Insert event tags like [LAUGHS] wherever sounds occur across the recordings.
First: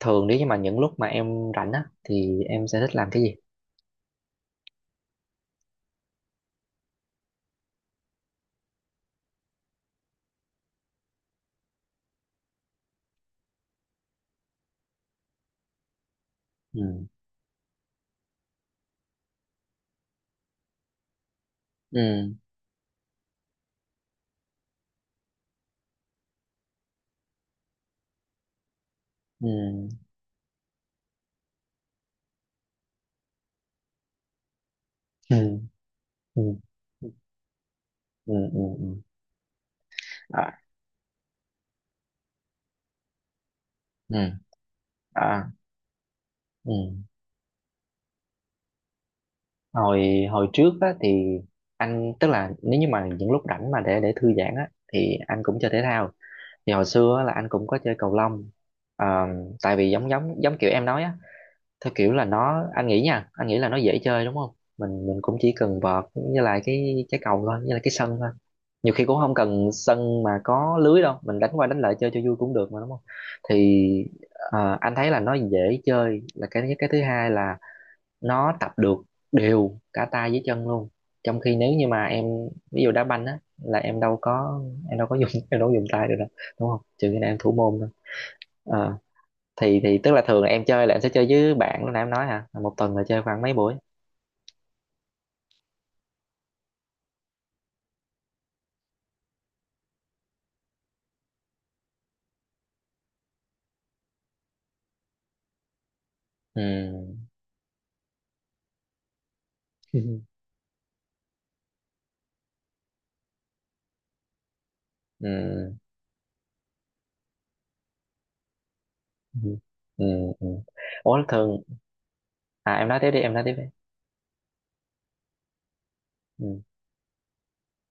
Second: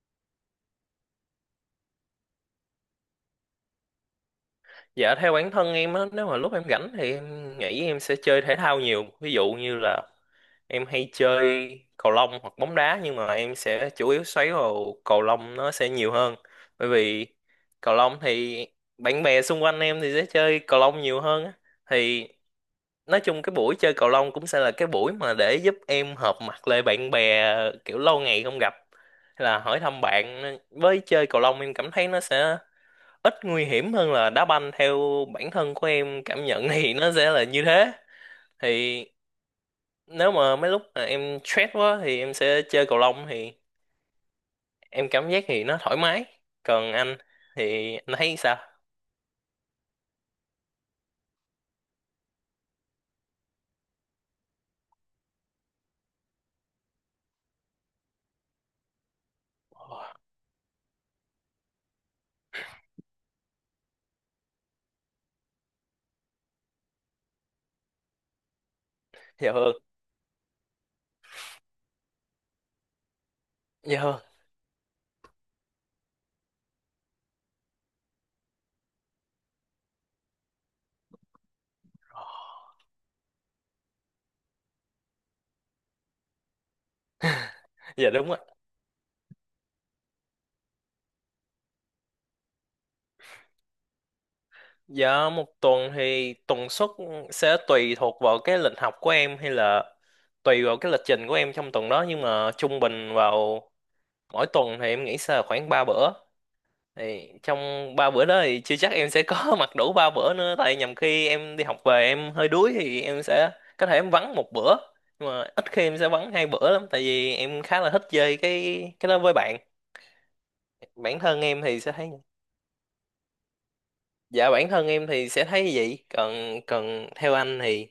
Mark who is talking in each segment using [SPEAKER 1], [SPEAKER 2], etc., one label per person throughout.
[SPEAKER 1] Thường nếu như mà những lúc mà em rảnh á thì em sẽ thích làm cái gì?
[SPEAKER 2] Dạ theo bản thân em á, nếu mà lúc em rảnh thì em nghĩ em sẽ chơi thể thao nhiều. Ví dụ như là em hay chơi cầu lông hoặc bóng đá, nhưng mà em sẽ chủ yếu xoáy vào cầu lông, nó sẽ nhiều hơn. Bởi
[SPEAKER 1] Ừ.
[SPEAKER 2] vì cầu lông thì bạn bè xung quanh em thì sẽ chơi cầu lông nhiều hơn á. Thì
[SPEAKER 1] Ừ,
[SPEAKER 2] nói chung cái buổi chơi cầu lông cũng sẽ là cái buổi mà để giúp em hợp mặt lại bạn bè kiểu lâu ngày không gặp. Hay
[SPEAKER 1] ừ,
[SPEAKER 2] là hỏi thăm bạn, với chơi cầu lông em cảm thấy nó sẽ ít nguy hiểm hơn là đá banh, theo bản
[SPEAKER 1] ừ,
[SPEAKER 2] thân của em
[SPEAKER 1] ừ,
[SPEAKER 2] cảm nhận thì nó sẽ là như thế.
[SPEAKER 1] ừ, ừ, ừ.
[SPEAKER 2] Thì nếu
[SPEAKER 1] À,
[SPEAKER 2] mà mấy lúc mà em stress quá thì em sẽ chơi cầu lông, thì
[SPEAKER 1] ừ.
[SPEAKER 2] em cảm giác
[SPEAKER 1] À,
[SPEAKER 2] thì nó thoải mái.
[SPEAKER 1] ừ.
[SPEAKER 2] Còn anh thì anh thấy sao?
[SPEAKER 1] Hồi hồi trước á thì anh, tức là nếu như mà những lúc rảnh mà để thư giãn á thì anh cũng chơi thể thao. Thì hồi xưa á, là anh cũng có chơi cầu lông. Ờ, Tại vì giống giống giống kiểu em nói á, theo kiểu là nó, anh nghĩ nha, anh nghĩ là nó dễ chơi đúng không? Mình cũng chỉ cần vợt như là cái trái cầu thôi, như là cái sân thôi. Nhiều khi cũng không
[SPEAKER 2] Dạ
[SPEAKER 1] cần
[SPEAKER 2] hơn,
[SPEAKER 1] sân mà có lưới đâu, mình đánh qua đánh lại chơi cho vui cũng được mà, đúng không? Thì
[SPEAKER 2] dạ hơn.
[SPEAKER 1] anh thấy là nó dễ chơi là cái thứ nhất, cái thứ hai là nó tập được đều cả tay với chân luôn. Trong khi nếu như mà em, ví dụ đá banh á, là em đâu có dùng [LAUGHS] em đâu có dùng tay được đâu, đúng không, trừ khi nào em thủ môn thôi.
[SPEAKER 2] Dạ đúng ạ.
[SPEAKER 1] Ờ, thì tức là thường là em chơi là em sẽ chơi với bạn lúc nãy em nói hả, một tuần là chơi khoảng mấy buổi?
[SPEAKER 2] Dạ một tuần thì tần suất sẽ tùy thuộc vào cái lịch học của em, hay là tùy vào cái lịch trình của em trong tuần đó, nhưng mà trung bình vào mỗi tuần thì em nghĩ sẽ là khoảng 3 bữa.
[SPEAKER 1] Ừ.
[SPEAKER 2] Thì trong ba bữa đó thì chưa chắc em sẽ có [LAUGHS] mặc đủ ba
[SPEAKER 1] Ừ.
[SPEAKER 2] bữa nữa, tại nhầm khi em đi học về em hơi đuối thì em sẽ có thể em vắng một bữa, nhưng mà ít
[SPEAKER 1] Ừ.
[SPEAKER 2] khi em sẽ vắng hai bữa lắm tại vì em khá là thích chơi cái đó với
[SPEAKER 1] Ừ.
[SPEAKER 2] bạn.
[SPEAKER 1] Ừ. Ừ. Ủa
[SPEAKER 2] Bản thân
[SPEAKER 1] thường,
[SPEAKER 2] em thì sẽ thấy.
[SPEAKER 1] à, em nói tiếp đi.
[SPEAKER 2] Dạ bản thân em thì sẽ thấy như vậy, còn
[SPEAKER 1] Ừ.
[SPEAKER 2] còn theo anh thì?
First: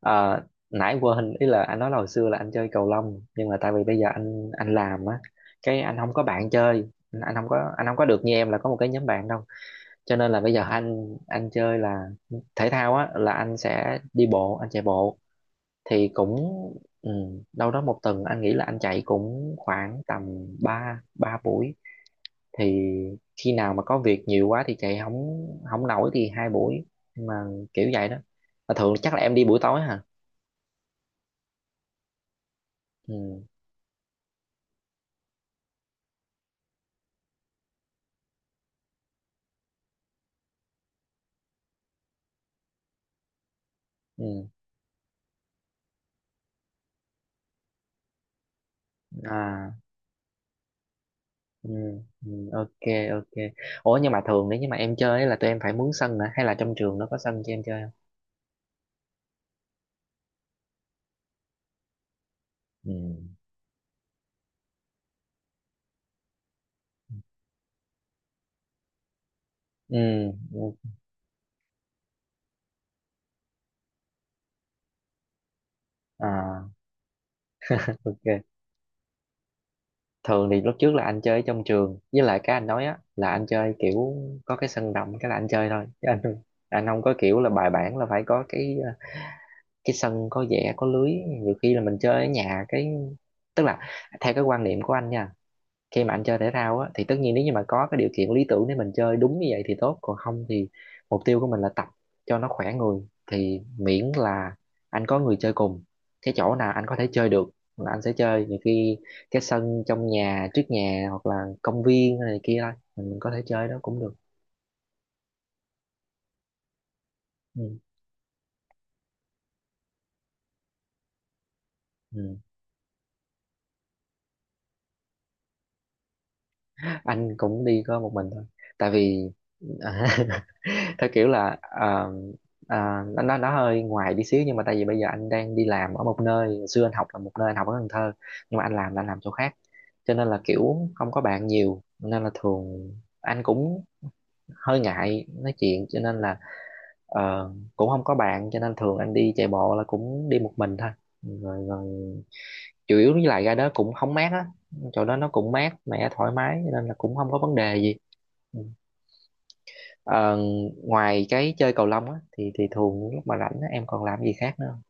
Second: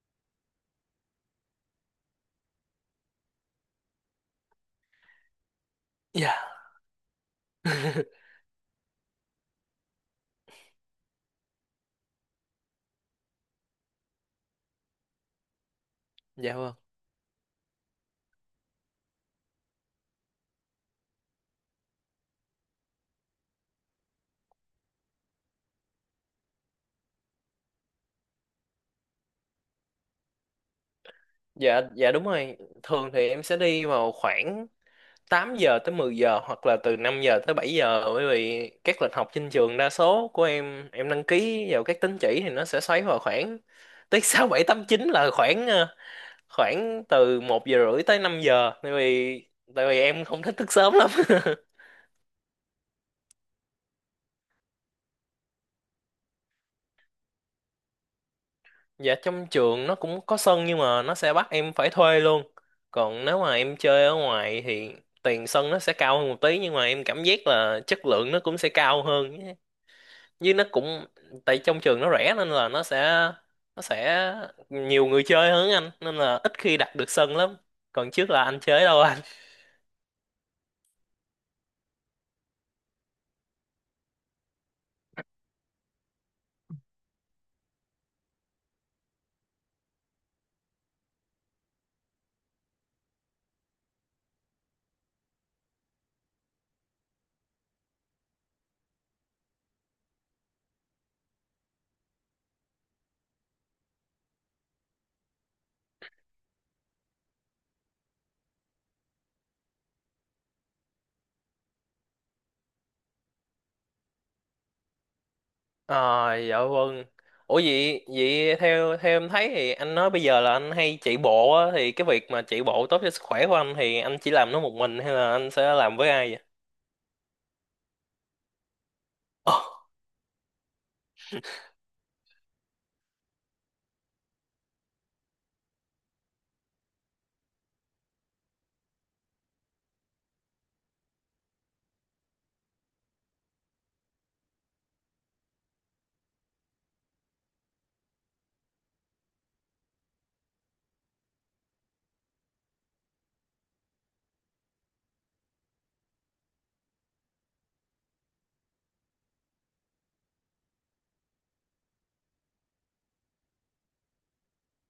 [SPEAKER 1] Ờ, nãy quên ý là anh nói là hồi xưa là anh chơi cầu lông nhưng mà tại vì bây giờ anh làm á, cái anh không có
[SPEAKER 2] Dạ.
[SPEAKER 1] bạn chơi, anh không có được như
[SPEAKER 2] [LAUGHS]
[SPEAKER 1] em là có một cái nhóm bạn đâu. Cho nên là bây giờ anh chơi là thể thao á, là anh sẽ đi bộ, anh chạy bộ. Thì cũng,
[SPEAKER 2] Dạ vâng.
[SPEAKER 1] ừ, đâu đó một tuần anh nghĩ là anh chạy cũng khoảng tầm 3 ba buổi. Thì khi nào mà có việc nhiều quá thì chạy không không nổi thì hai buổi. Nhưng mà kiểu vậy đó. Mà thường chắc là em đi buổi tối hả?
[SPEAKER 2] Dạ dạ đúng rồi, thường thì
[SPEAKER 1] Ừ,
[SPEAKER 2] em sẽ đi vào khoảng 8 giờ tới 10 giờ, hoặc là từ 5 giờ tới 7 giờ, bởi vì các lịch học trên trường đa số của em đăng ký vào các tín chỉ thì nó sẽ xoáy vào khoảng [LAUGHS] tới
[SPEAKER 1] ừ.
[SPEAKER 2] 6 7 8 chín, là khoảng khoảng từ một giờ rưỡi tới 5 giờ,
[SPEAKER 1] À,
[SPEAKER 2] tại vì em không thích thức sớm lắm. [LAUGHS]
[SPEAKER 1] ừ, ừ, ok. Ok. Ủa nhưng mà thường nếu như mà em chơi ấy, là tụi em phải mướn sân hả hay là trong trường nó có sân cho em chơi không?
[SPEAKER 2] Dạ trong trường nó cũng có sân, nhưng mà nó sẽ bắt em phải thuê luôn.
[SPEAKER 1] Ừ,
[SPEAKER 2] Còn nếu mà em chơi ở ngoài thì tiền sân nó sẽ cao hơn một tí, nhưng mà em cảm giác là chất lượng nó cũng sẽ cao hơn.
[SPEAKER 1] ừ,
[SPEAKER 2] Với nó
[SPEAKER 1] ừ.
[SPEAKER 2] cũng tại trong trường nó rẻ nên là nó sẽ nhiều người chơi hơn anh, nên là ít
[SPEAKER 1] À,
[SPEAKER 2] khi đặt được sân lắm. Còn trước
[SPEAKER 1] ok.
[SPEAKER 2] là anh chơi đâu anh?
[SPEAKER 1] Thường thì lúc trước là anh chơi ở trong trường, với lại cái anh nói á là anh chơi kiểu có cái sân rộng cái là anh chơi thôi, chứ anh không, anh không có kiểu là bài bản là phải có cái cái sân có vẽ có lưới. Nhiều khi là mình chơi ở nhà cái, tức là theo cái quan niệm của anh nha, khi mà anh chơi thể thao á thì tất nhiên nếu như mà có cái điều kiện lý tưởng để mình chơi đúng như vậy thì tốt, còn không thì mục tiêu của mình là tập cho nó khỏe người. Thì miễn là anh có người chơi cùng, cái chỗ nào anh có thể chơi được là anh sẽ chơi. Nhiều khi cái sân trong nhà, trước nhà hoặc là công viên này kia thôi mình có thể chơi đó cũng được.
[SPEAKER 2] Ờ dạ vâng. Ủa
[SPEAKER 1] Ừ.
[SPEAKER 2] vậy vậy theo theo em thấy thì anh nói bây giờ là anh hay chạy bộ á, thì cái việc
[SPEAKER 1] Ừ.
[SPEAKER 2] mà chạy bộ tốt cho sức khỏe của anh, thì anh chỉ làm nó một mình hay là anh sẽ làm với ai
[SPEAKER 1] Anh cũng đi có một mình thôi. Tại vì
[SPEAKER 2] vậy?
[SPEAKER 1] [LAUGHS] theo kiểu là, nó nó hơi ngoài đi xíu, nhưng mà tại vì bây giờ anh đang đi làm ở một nơi. Hồi xưa anh học là một nơi, anh học ở Cần Thơ, nhưng mà anh làm là anh làm chỗ khác. Cho nên là kiểu không có bạn nhiều, nên là thường anh cũng hơi ngại nói chuyện, cho nên là ờ, cũng không có bạn, cho nên thường anh đi chạy bộ là cũng đi một mình thôi. Rồi rồi Chủ yếu với lại ra đó cũng không mát á, chỗ đó nó cũng mát mẻ thoải mái cho nên là cũng không có vấn đề gì. Ừ. Ờ, ngoài cái chơi cầu lông á thì thường lúc mà rảnh á, em còn làm gì khác nữa không?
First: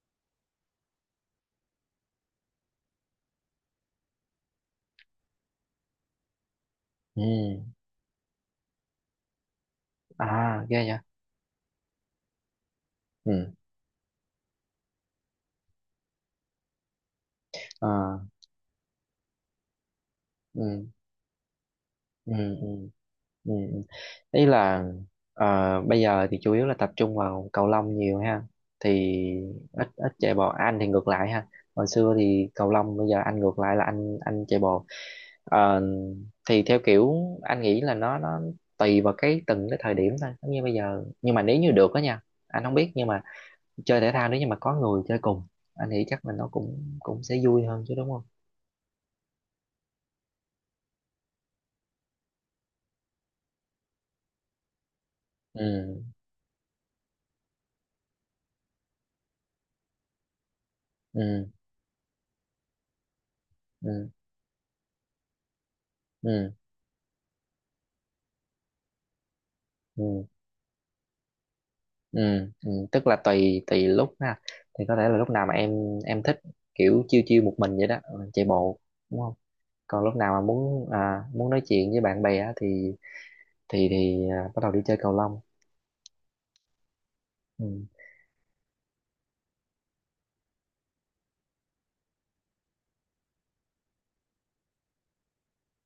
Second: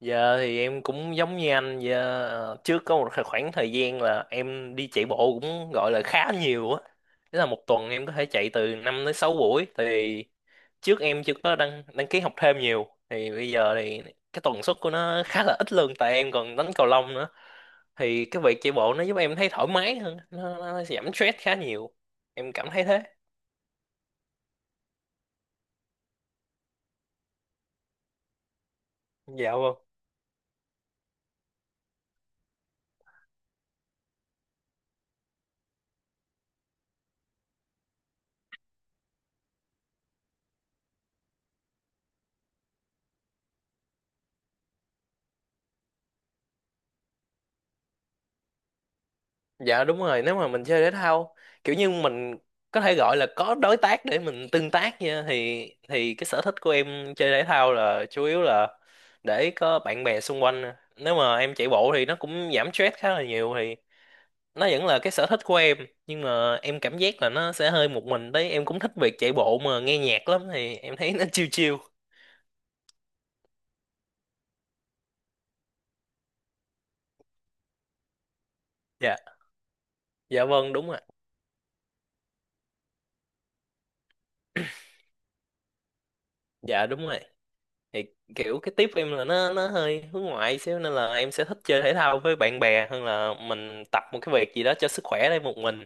[SPEAKER 2] Giờ thì em cũng giống như anh giờ trước có một khoảng thời gian là em đi chạy bộ cũng gọi là khá nhiều á.
[SPEAKER 1] Ừ.
[SPEAKER 2] Tức là một tuần em có thể chạy từ 5 tới 6 buổi. Thì
[SPEAKER 1] À, ghê vậy.
[SPEAKER 2] trước em chưa có đăng đăng ký học thêm nhiều, thì bây
[SPEAKER 1] Ừ.
[SPEAKER 2] giờ thì cái tần suất của nó khá là ít luôn, tại em còn đánh cầu lông nữa.
[SPEAKER 1] Ờ.
[SPEAKER 2] Thì cái việc chạy bộ nó giúp em thấy thoải mái hơn, nó
[SPEAKER 1] Ừ.
[SPEAKER 2] giảm stress khá nhiều.
[SPEAKER 1] Ừ.
[SPEAKER 2] Em
[SPEAKER 1] Ừ.
[SPEAKER 2] cảm thấy thế.
[SPEAKER 1] Ừ. Ý là, bây giờ thì chủ yếu là tập trung vào cầu lông nhiều ha, thì
[SPEAKER 2] Dạ vâng.
[SPEAKER 1] ít ít chạy bộ. À, anh thì ngược lại ha, hồi xưa thì cầu lông, bây giờ anh ngược lại là anh chạy bộ. Ờ, thì theo kiểu anh nghĩ là nó tùy vào cái từng cái thời điểm thôi, giống như bây giờ. Nhưng mà nếu như được đó nha, anh không biết, nhưng mà chơi thể thao nếu như mà có người chơi cùng anh nghĩ chắc là nó cũng cũng sẽ vui hơn chứ, đúng không?
[SPEAKER 2] Dạ đúng rồi, nếu mà mình chơi thể thao kiểu như mình có thể gọi là có đối tác để mình tương tác nha,
[SPEAKER 1] Ừ.
[SPEAKER 2] thì cái sở thích của em chơi thể thao là chủ yếu là để có bạn bè xung quanh nè. Nếu mà
[SPEAKER 1] Ừ.
[SPEAKER 2] em chạy bộ thì nó cũng giảm stress khá là nhiều, thì
[SPEAKER 1] Ừ.
[SPEAKER 2] nó vẫn là cái sở thích của em, nhưng
[SPEAKER 1] Ừ.
[SPEAKER 2] mà em cảm giác là nó sẽ hơi một mình đấy, em cũng thích việc chạy bộ mà nghe
[SPEAKER 1] Ừ.
[SPEAKER 2] nhạc lắm thì em thấy nó [LAUGHS] chill chill.
[SPEAKER 1] Ừ, ừ, tức là tùy tùy lúc ha, thì có thể là lúc nào mà em thích kiểu chiêu chiêu một mình vậy đó, ừ, chạy bộ,
[SPEAKER 2] Dạ.
[SPEAKER 1] đúng không? Còn lúc nào mà
[SPEAKER 2] Dạ vâng đúng
[SPEAKER 1] muốn,
[SPEAKER 2] rồi.
[SPEAKER 1] à, muốn nói chuyện với bạn bè á, thì thì à, bắt đầu đi chơi cầu lông.
[SPEAKER 2] Dạ đúng rồi.
[SPEAKER 1] Ừ,
[SPEAKER 2] Thì kiểu cái tiếp em là nó hơi hướng ngoại xíu nên là em sẽ thích chơi thể thao với bạn bè hơn là mình tập một cái việc gì đó cho sức khỏe đây một mình.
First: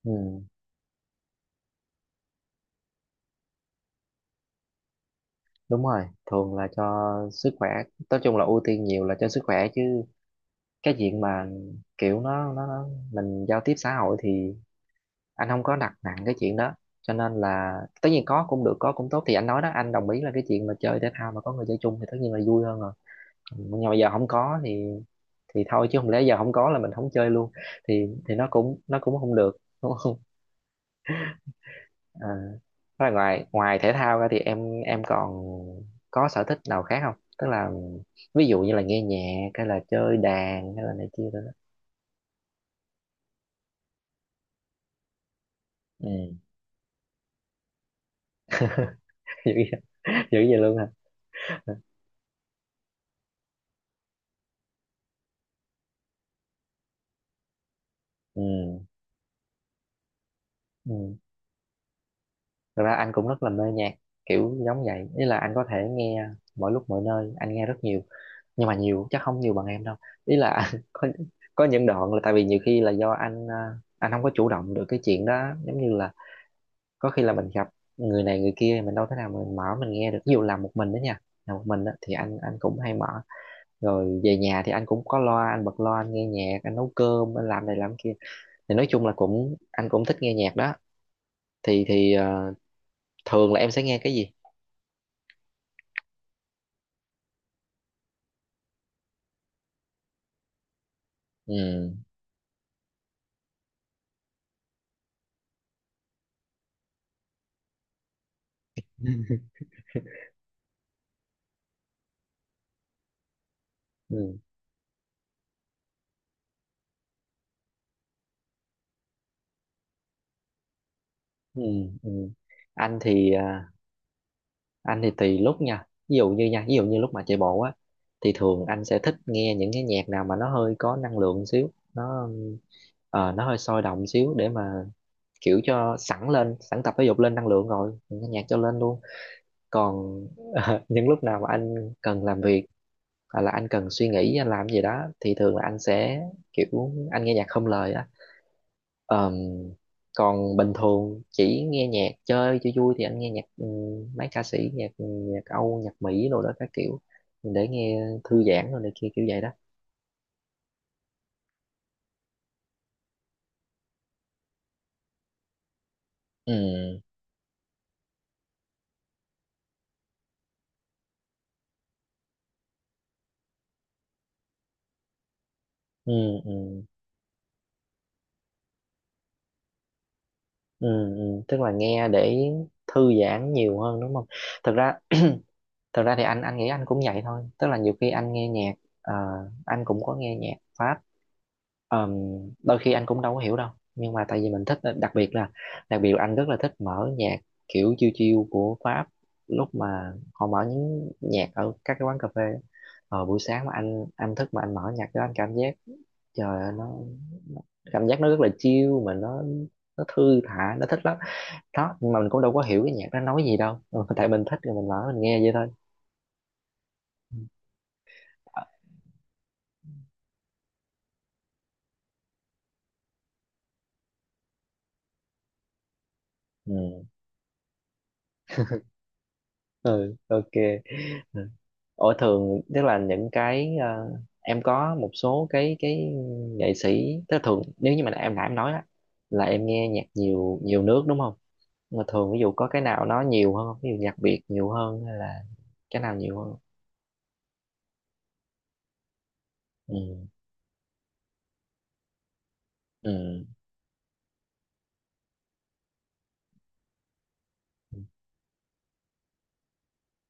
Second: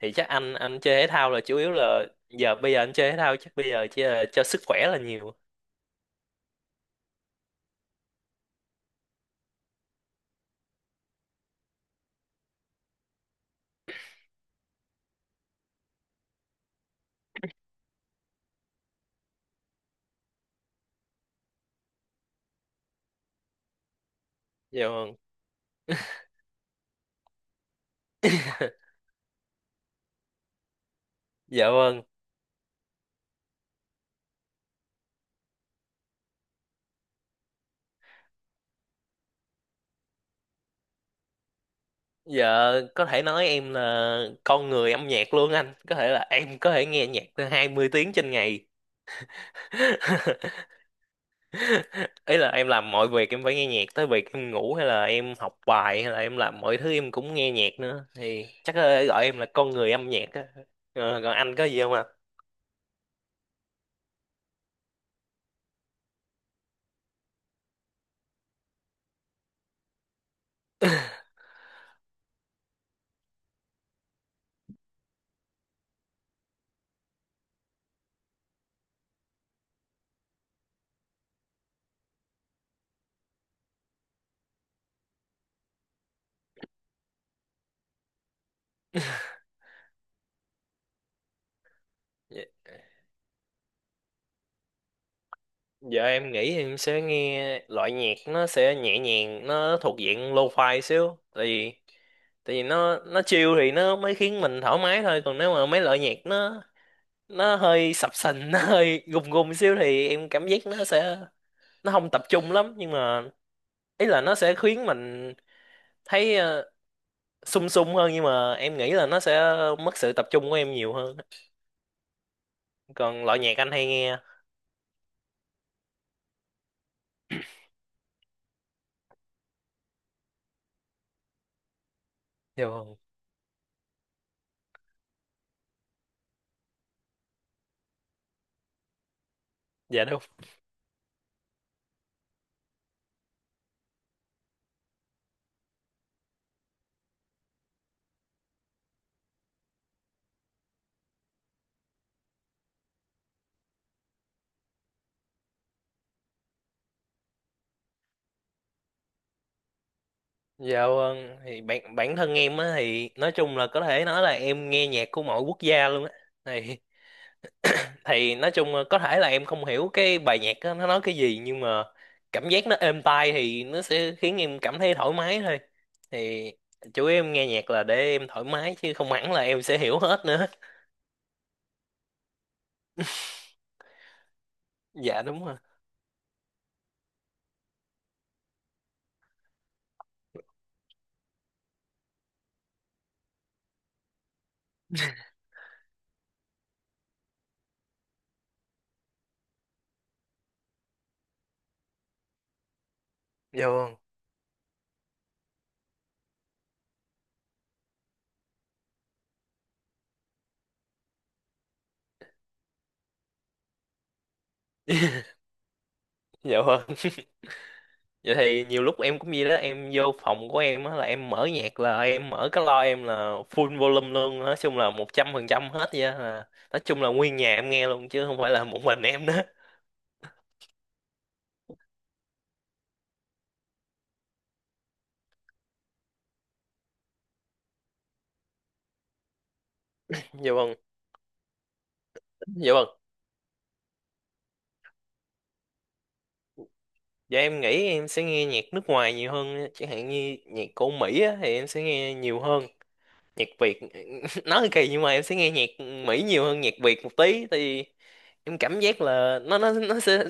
[SPEAKER 2] Thì chắc
[SPEAKER 1] ừ,
[SPEAKER 2] anh chơi thể thao là chủ yếu là giờ, bây giờ anh chơi thể thao chắc bây giờ chỉ là cho sức khỏe là nhiều.
[SPEAKER 1] đúng rồi, thường là cho sức khỏe. Nói chung là ưu tiên nhiều là cho sức khỏe, chứ cái chuyện mà kiểu nó mình giao tiếp xã hội thì anh không có đặt nặng cái chuyện đó. Cho nên là tất nhiên có cũng được, có cũng tốt. Thì anh nói đó, anh đồng ý là cái chuyện mà chơi thể thao mà có người chơi chung thì tất nhiên là vui hơn rồi. Ừ, nhưng mà bây giờ không có
[SPEAKER 2] Dạ vâng.
[SPEAKER 1] thì thôi, chứ không lẽ giờ không có là mình không chơi luôn, thì nó cũng
[SPEAKER 2] [LAUGHS]
[SPEAKER 1] không được, đúng không?
[SPEAKER 2] Dạ
[SPEAKER 1] [LAUGHS]
[SPEAKER 2] vâng.
[SPEAKER 1] À, thế là ngoài ngoài thể thao ra thì em còn có sở thích nào khác không, tức là ví dụ như là nghe nhạc hay là chơi đàn hay là này kia rồi đó.
[SPEAKER 2] Dạ có thể nói em là con người âm nhạc luôn anh, có thể là
[SPEAKER 1] Ừ.
[SPEAKER 2] em có thể nghe nhạc tới 20 tiếng trên ngày.
[SPEAKER 1] [LAUGHS] Dữ vậy,
[SPEAKER 2] [LAUGHS]
[SPEAKER 1] dữ vậy luôn hả?
[SPEAKER 2] [LAUGHS] Ý là em làm mọi việc em phải nghe nhạc, tới việc em ngủ hay là em học bài hay là em làm mọi thứ em cũng nghe nhạc nữa,
[SPEAKER 1] Ừ.
[SPEAKER 2] thì chắc là gọi em là con người âm nhạc á.
[SPEAKER 1] Ừ.
[SPEAKER 2] Ờ, còn anh có gì không ạ?
[SPEAKER 1] Thật ra anh cũng rất là mê nhạc kiểu giống vậy, ý là anh có thể nghe mọi lúc mọi nơi, anh nghe rất nhiều, nhưng mà nhiều chắc không nhiều bằng em đâu. Ý là [LAUGHS] anh có những đoạn là tại vì nhiều khi là do anh, anh không có chủ động được cái chuyện đó, giống như là có khi là mình gặp người này người kia mình đâu thể nào mình mở mình nghe được. Ví dụ làm một mình đó nha, làm một mình đó thì anh cũng hay mở. Rồi về nhà thì anh cũng có loa, anh bật loa, anh nghe nhạc, anh nấu cơm, anh làm này làm kia. Thì nói chung là
[SPEAKER 2] [LAUGHS]
[SPEAKER 1] cũng, anh cũng thích nghe nhạc đó. Thì
[SPEAKER 2] Dạ-
[SPEAKER 1] thường là em sẽ nghe cái gì?
[SPEAKER 2] Giờ em nghĩ em sẽ nghe loại nhạc nó sẽ nhẹ nhàng, nó thuộc diện lo-fi xíu.
[SPEAKER 1] Ừ.
[SPEAKER 2] Tại vì nó chill thì nó mới khiến mình thoải mái thôi, còn nếu mà mấy loại nhạc nó hơi sập sình, [LAUGHS] nó hơi gùng gùng
[SPEAKER 1] [LAUGHS]
[SPEAKER 2] xíu thì em cảm giác nó sẽ nó không tập trung lắm, nhưng mà ý là nó
[SPEAKER 1] Ừ,
[SPEAKER 2] sẽ khiến mình thấy sung sung hơn, nhưng mà em nghĩ là nó sẽ mất sự tập trung của em nhiều hơn.
[SPEAKER 1] ừ, ừ. Anh
[SPEAKER 2] Còn
[SPEAKER 1] thì
[SPEAKER 2] loại nhạc
[SPEAKER 1] à,
[SPEAKER 2] anh hay nghe?
[SPEAKER 1] anh thì tùy lúc nha, ví dụ như nha, ví dụ như lúc mà chạy bộ á thì thường anh sẽ thích nghe những cái nhạc nào mà nó hơi có năng lượng xíu. Nó
[SPEAKER 2] Dạ vâng.
[SPEAKER 1] nó hơi sôi động xíu để mà kiểu cho sẵn lên, sẵn tập thể dục lên năng lượng, rồi những cái nhạc cho lên luôn.
[SPEAKER 2] Dạ
[SPEAKER 1] Còn
[SPEAKER 2] đúng.
[SPEAKER 1] [LAUGHS] những lúc nào mà anh cần làm việc hoặc là anh cần suy nghĩ anh làm gì đó thì thường là anh sẽ kiểu anh nghe nhạc không lời. Ờm, Còn bình thường chỉ nghe nhạc chơi cho vui thì anh nghe nhạc, mấy ca sĩ nhạc nhạc Âu nhạc Mỹ rồi đó các kiểu, để nghe thư giãn rồi này kia kiểu vậy đó.
[SPEAKER 2] Dạ vâng. Thì bản bản thân em á thì nói chung là có thể nói là em nghe nhạc của mọi quốc gia luôn á. thì
[SPEAKER 1] Ừ.
[SPEAKER 2] thì nói chung là có thể là em không hiểu cái bài nhạc á, nó nói cái gì, nhưng mà cảm giác nó êm tai thì nó sẽ khiến em cảm thấy thoải mái thôi.
[SPEAKER 1] Ừ.
[SPEAKER 2] Thì
[SPEAKER 1] Ừ.
[SPEAKER 2] chủ yếu em nghe nhạc là để em thoải mái chứ không hẳn là em sẽ hiểu hết nữa.
[SPEAKER 1] Ừ. Ừ. Tức là nghe để thư giãn nhiều hơn, đúng không? thực ra
[SPEAKER 2] Dạ đúng rồi.
[SPEAKER 1] Thực ra thì anh nghĩ anh cũng vậy thôi, tức là nhiều khi anh nghe nhạc, ờ, anh cũng có nghe nhạc Pháp. Ờm, Đôi khi anh cũng đâu có hiểu đâu, nhưng mà tại vì mình thích, đặc biệt là anh rất là thích mở nhạc kiểu chill chill của Pháp, lúc mà họ mở những nhạc ở các cái quán cà phê á. Ờ, buổi sáng
[SPEAKER 2] Dạ
[SPEAKER 1] mà
[SPEAKER 2] vâng,
[SPEAKER 1] anh thức mà anh mở nhạc đó, anh cảm giác trời ơi, nó cảm giác nó rất là chill, mà nó thư thả, nó thích lắm đó. Nhưng mà mình cũng đâu có hiểu cái nhạc nó nói gì đâu, ừ, [LAUGHS] tại mình thích rồi mình mở mình nghe vậy thôi.
[SPEAKER 2] dạ vâng.
[SPEAKER 1] Ừ.
[SPEAKER 2] Vậy
[SPEAKER 1] Ờ.
[SPEAKER 2] thì nhiều lúc em cũng vậy đó, em vô phòng của em á là em mở nhạc là em mở cái loa em là full volume luôn, nói chung là 100% hết vậy á, là nói chung là nguyên nhà em nghe luôn chứ không phải là một mình em đó.
[SPEAKER 1] Ừ, ok. Ở thường tức là những cái em có một số cái nghệ sĩ, tức là thường nếu như mà em nãy em nói á là em nghe nhạc
[SPEAKER 2] [LAUGHS] Dạ
[SPEAKER 1] nhiều
[SPEAKER 2] vâng,
[SPEAKER 1] nhiều nước đúng không? Mà thường ví dụ có
[SPEAKER 2] dạ
[SPEAKER 1] cái
[SPEAKER 2] vâng.
[SPEAKER 1] nào nó nhiều hơn không? Ví dụ nhạc Việt nhiều hơn hay là cái nào nhiều hơn?
[SPEAKER 2] Dạ em nghĩ em sẽ nghe nhạc nước ngoài nhiều hơn á. Chẳng
[SPEAKER 1] Ừ.
[SPEAKER 2] hạn như nhạc của Mỹ á thì em sẽ nghe nhiều hơn.
[SPEAKER 1] Ừ.
[SPEAKER 2] Nhạc Việt [LAUGHS] nói thì kỳ nhưng mà em sẽ nghe nhạc Mỹ nhiều hơn nhạc Việt một tí, thì
[SPEAKER 1] Ừ.
[SPEAKER 2] em cảm giác là nó sẽ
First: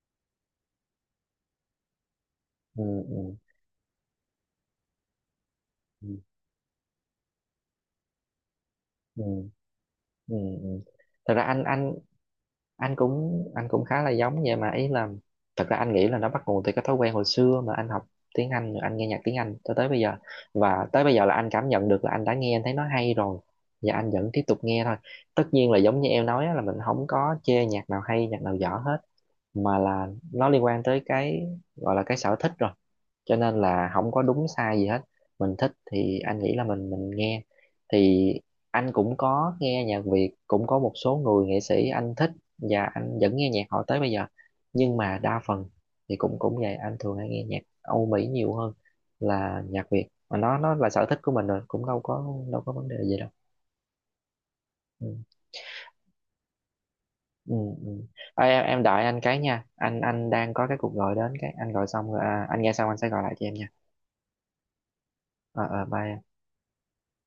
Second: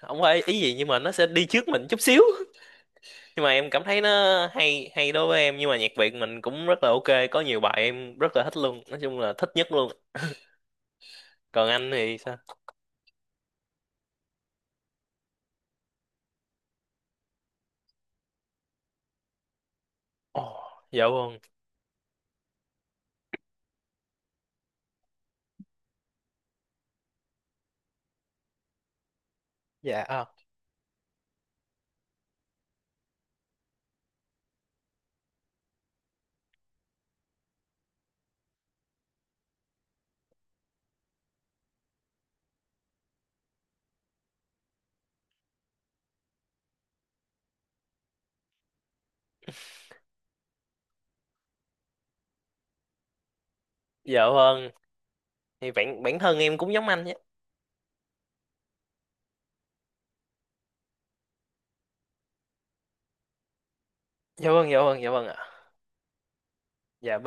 [SPEAKER 2] không phải ý gì nhưng mà nó sẽ đi trước mình chút xíu,
[SPEAKER 1] Ừ. Ừ.
[SPEAKER 2] nhưng mà em cảm thấy nó hay hay đối với em, nhưng mà nhạc Việt
[SPEAKER 1] Ừ.
[SPEAKER 2] mình cũng rất là ok, có nhiều bài em rất là thích luôn, nói chung
[SPEAKER 1] Ừ.
[SPEAKER 2] là thích nhất luôn.
[SPEAKER 1] Ừ. Ừ. Thật ra anh
[SPEAKER 2] Còn anh
[SPEAKER 1] anh
[SPEAKER 2] thì sao?
[SPEAKER 1] anh cũng khá là giống vậy mà, ý là thật ra anh nghĩ là nó bắt nguồn từ cái thói quen hồi xưa mà anh học tiếng Anh rồi anh nghe nhạc tiếng Anh cho tới bây giờ.
[SPEAKER 2] Ồ
[SPEAKER 1] Và tới
[SPEAKER 2] dạ
[SPEAKER 1] bây giờ là
[SPEAKER 2] vâng.
[SPEAKER 1] anh cảm nhận được là anh đã nghe, anh thấy nó hay rồi và anh vẫn tiếp tục nghe thôi. Tất nhiên là giống như em nói á, là mình không có chê nhạc nào hay nhạc nào dở hết, mà
[SPEAKER 2] Dạ
[SPEAKER 1] là nó liên quan tới cái, gọi là cái sở thích rồi, cho nên là không có đúng sai gì hết. Mình thích thì anh nghĩ là mình nghe. Thì anh cũng có nghe nhạc Việt, cũng có một số người nghệ sĩ anh thích và anh vẫn nghe nhạc họ tới bây giờ. Nhưng mà đa phần thì cũng cũng vậy, anh thường hay nghe nhạc Âu Mỹ nhiều hơn là nhạc Việt. Mà nó là sở thích của mình rồi, cũng đâu có vấn đề gì đâu.
[SPEAKER 2] dạ vâng.
[SPEAKER 1] Ừ.
[SPEAKER 2] Thì bản bản thân em cũng giống anh nhé.
[SPEAKER 1] Ừ, ừ. Ê, em đợi anh cái nha, anh đang có cái cuộc gọi đến, cái anh gọi xong rồi, à, anh nghe xong anh sẽ gọi lại cho em nha.
[SPEAKER 2] Dạ vâng, dạ vâng, dạ vâng ạ.
[SPEAKER 1] Ờ, bye em.
[SPEAKER 2] Dạ.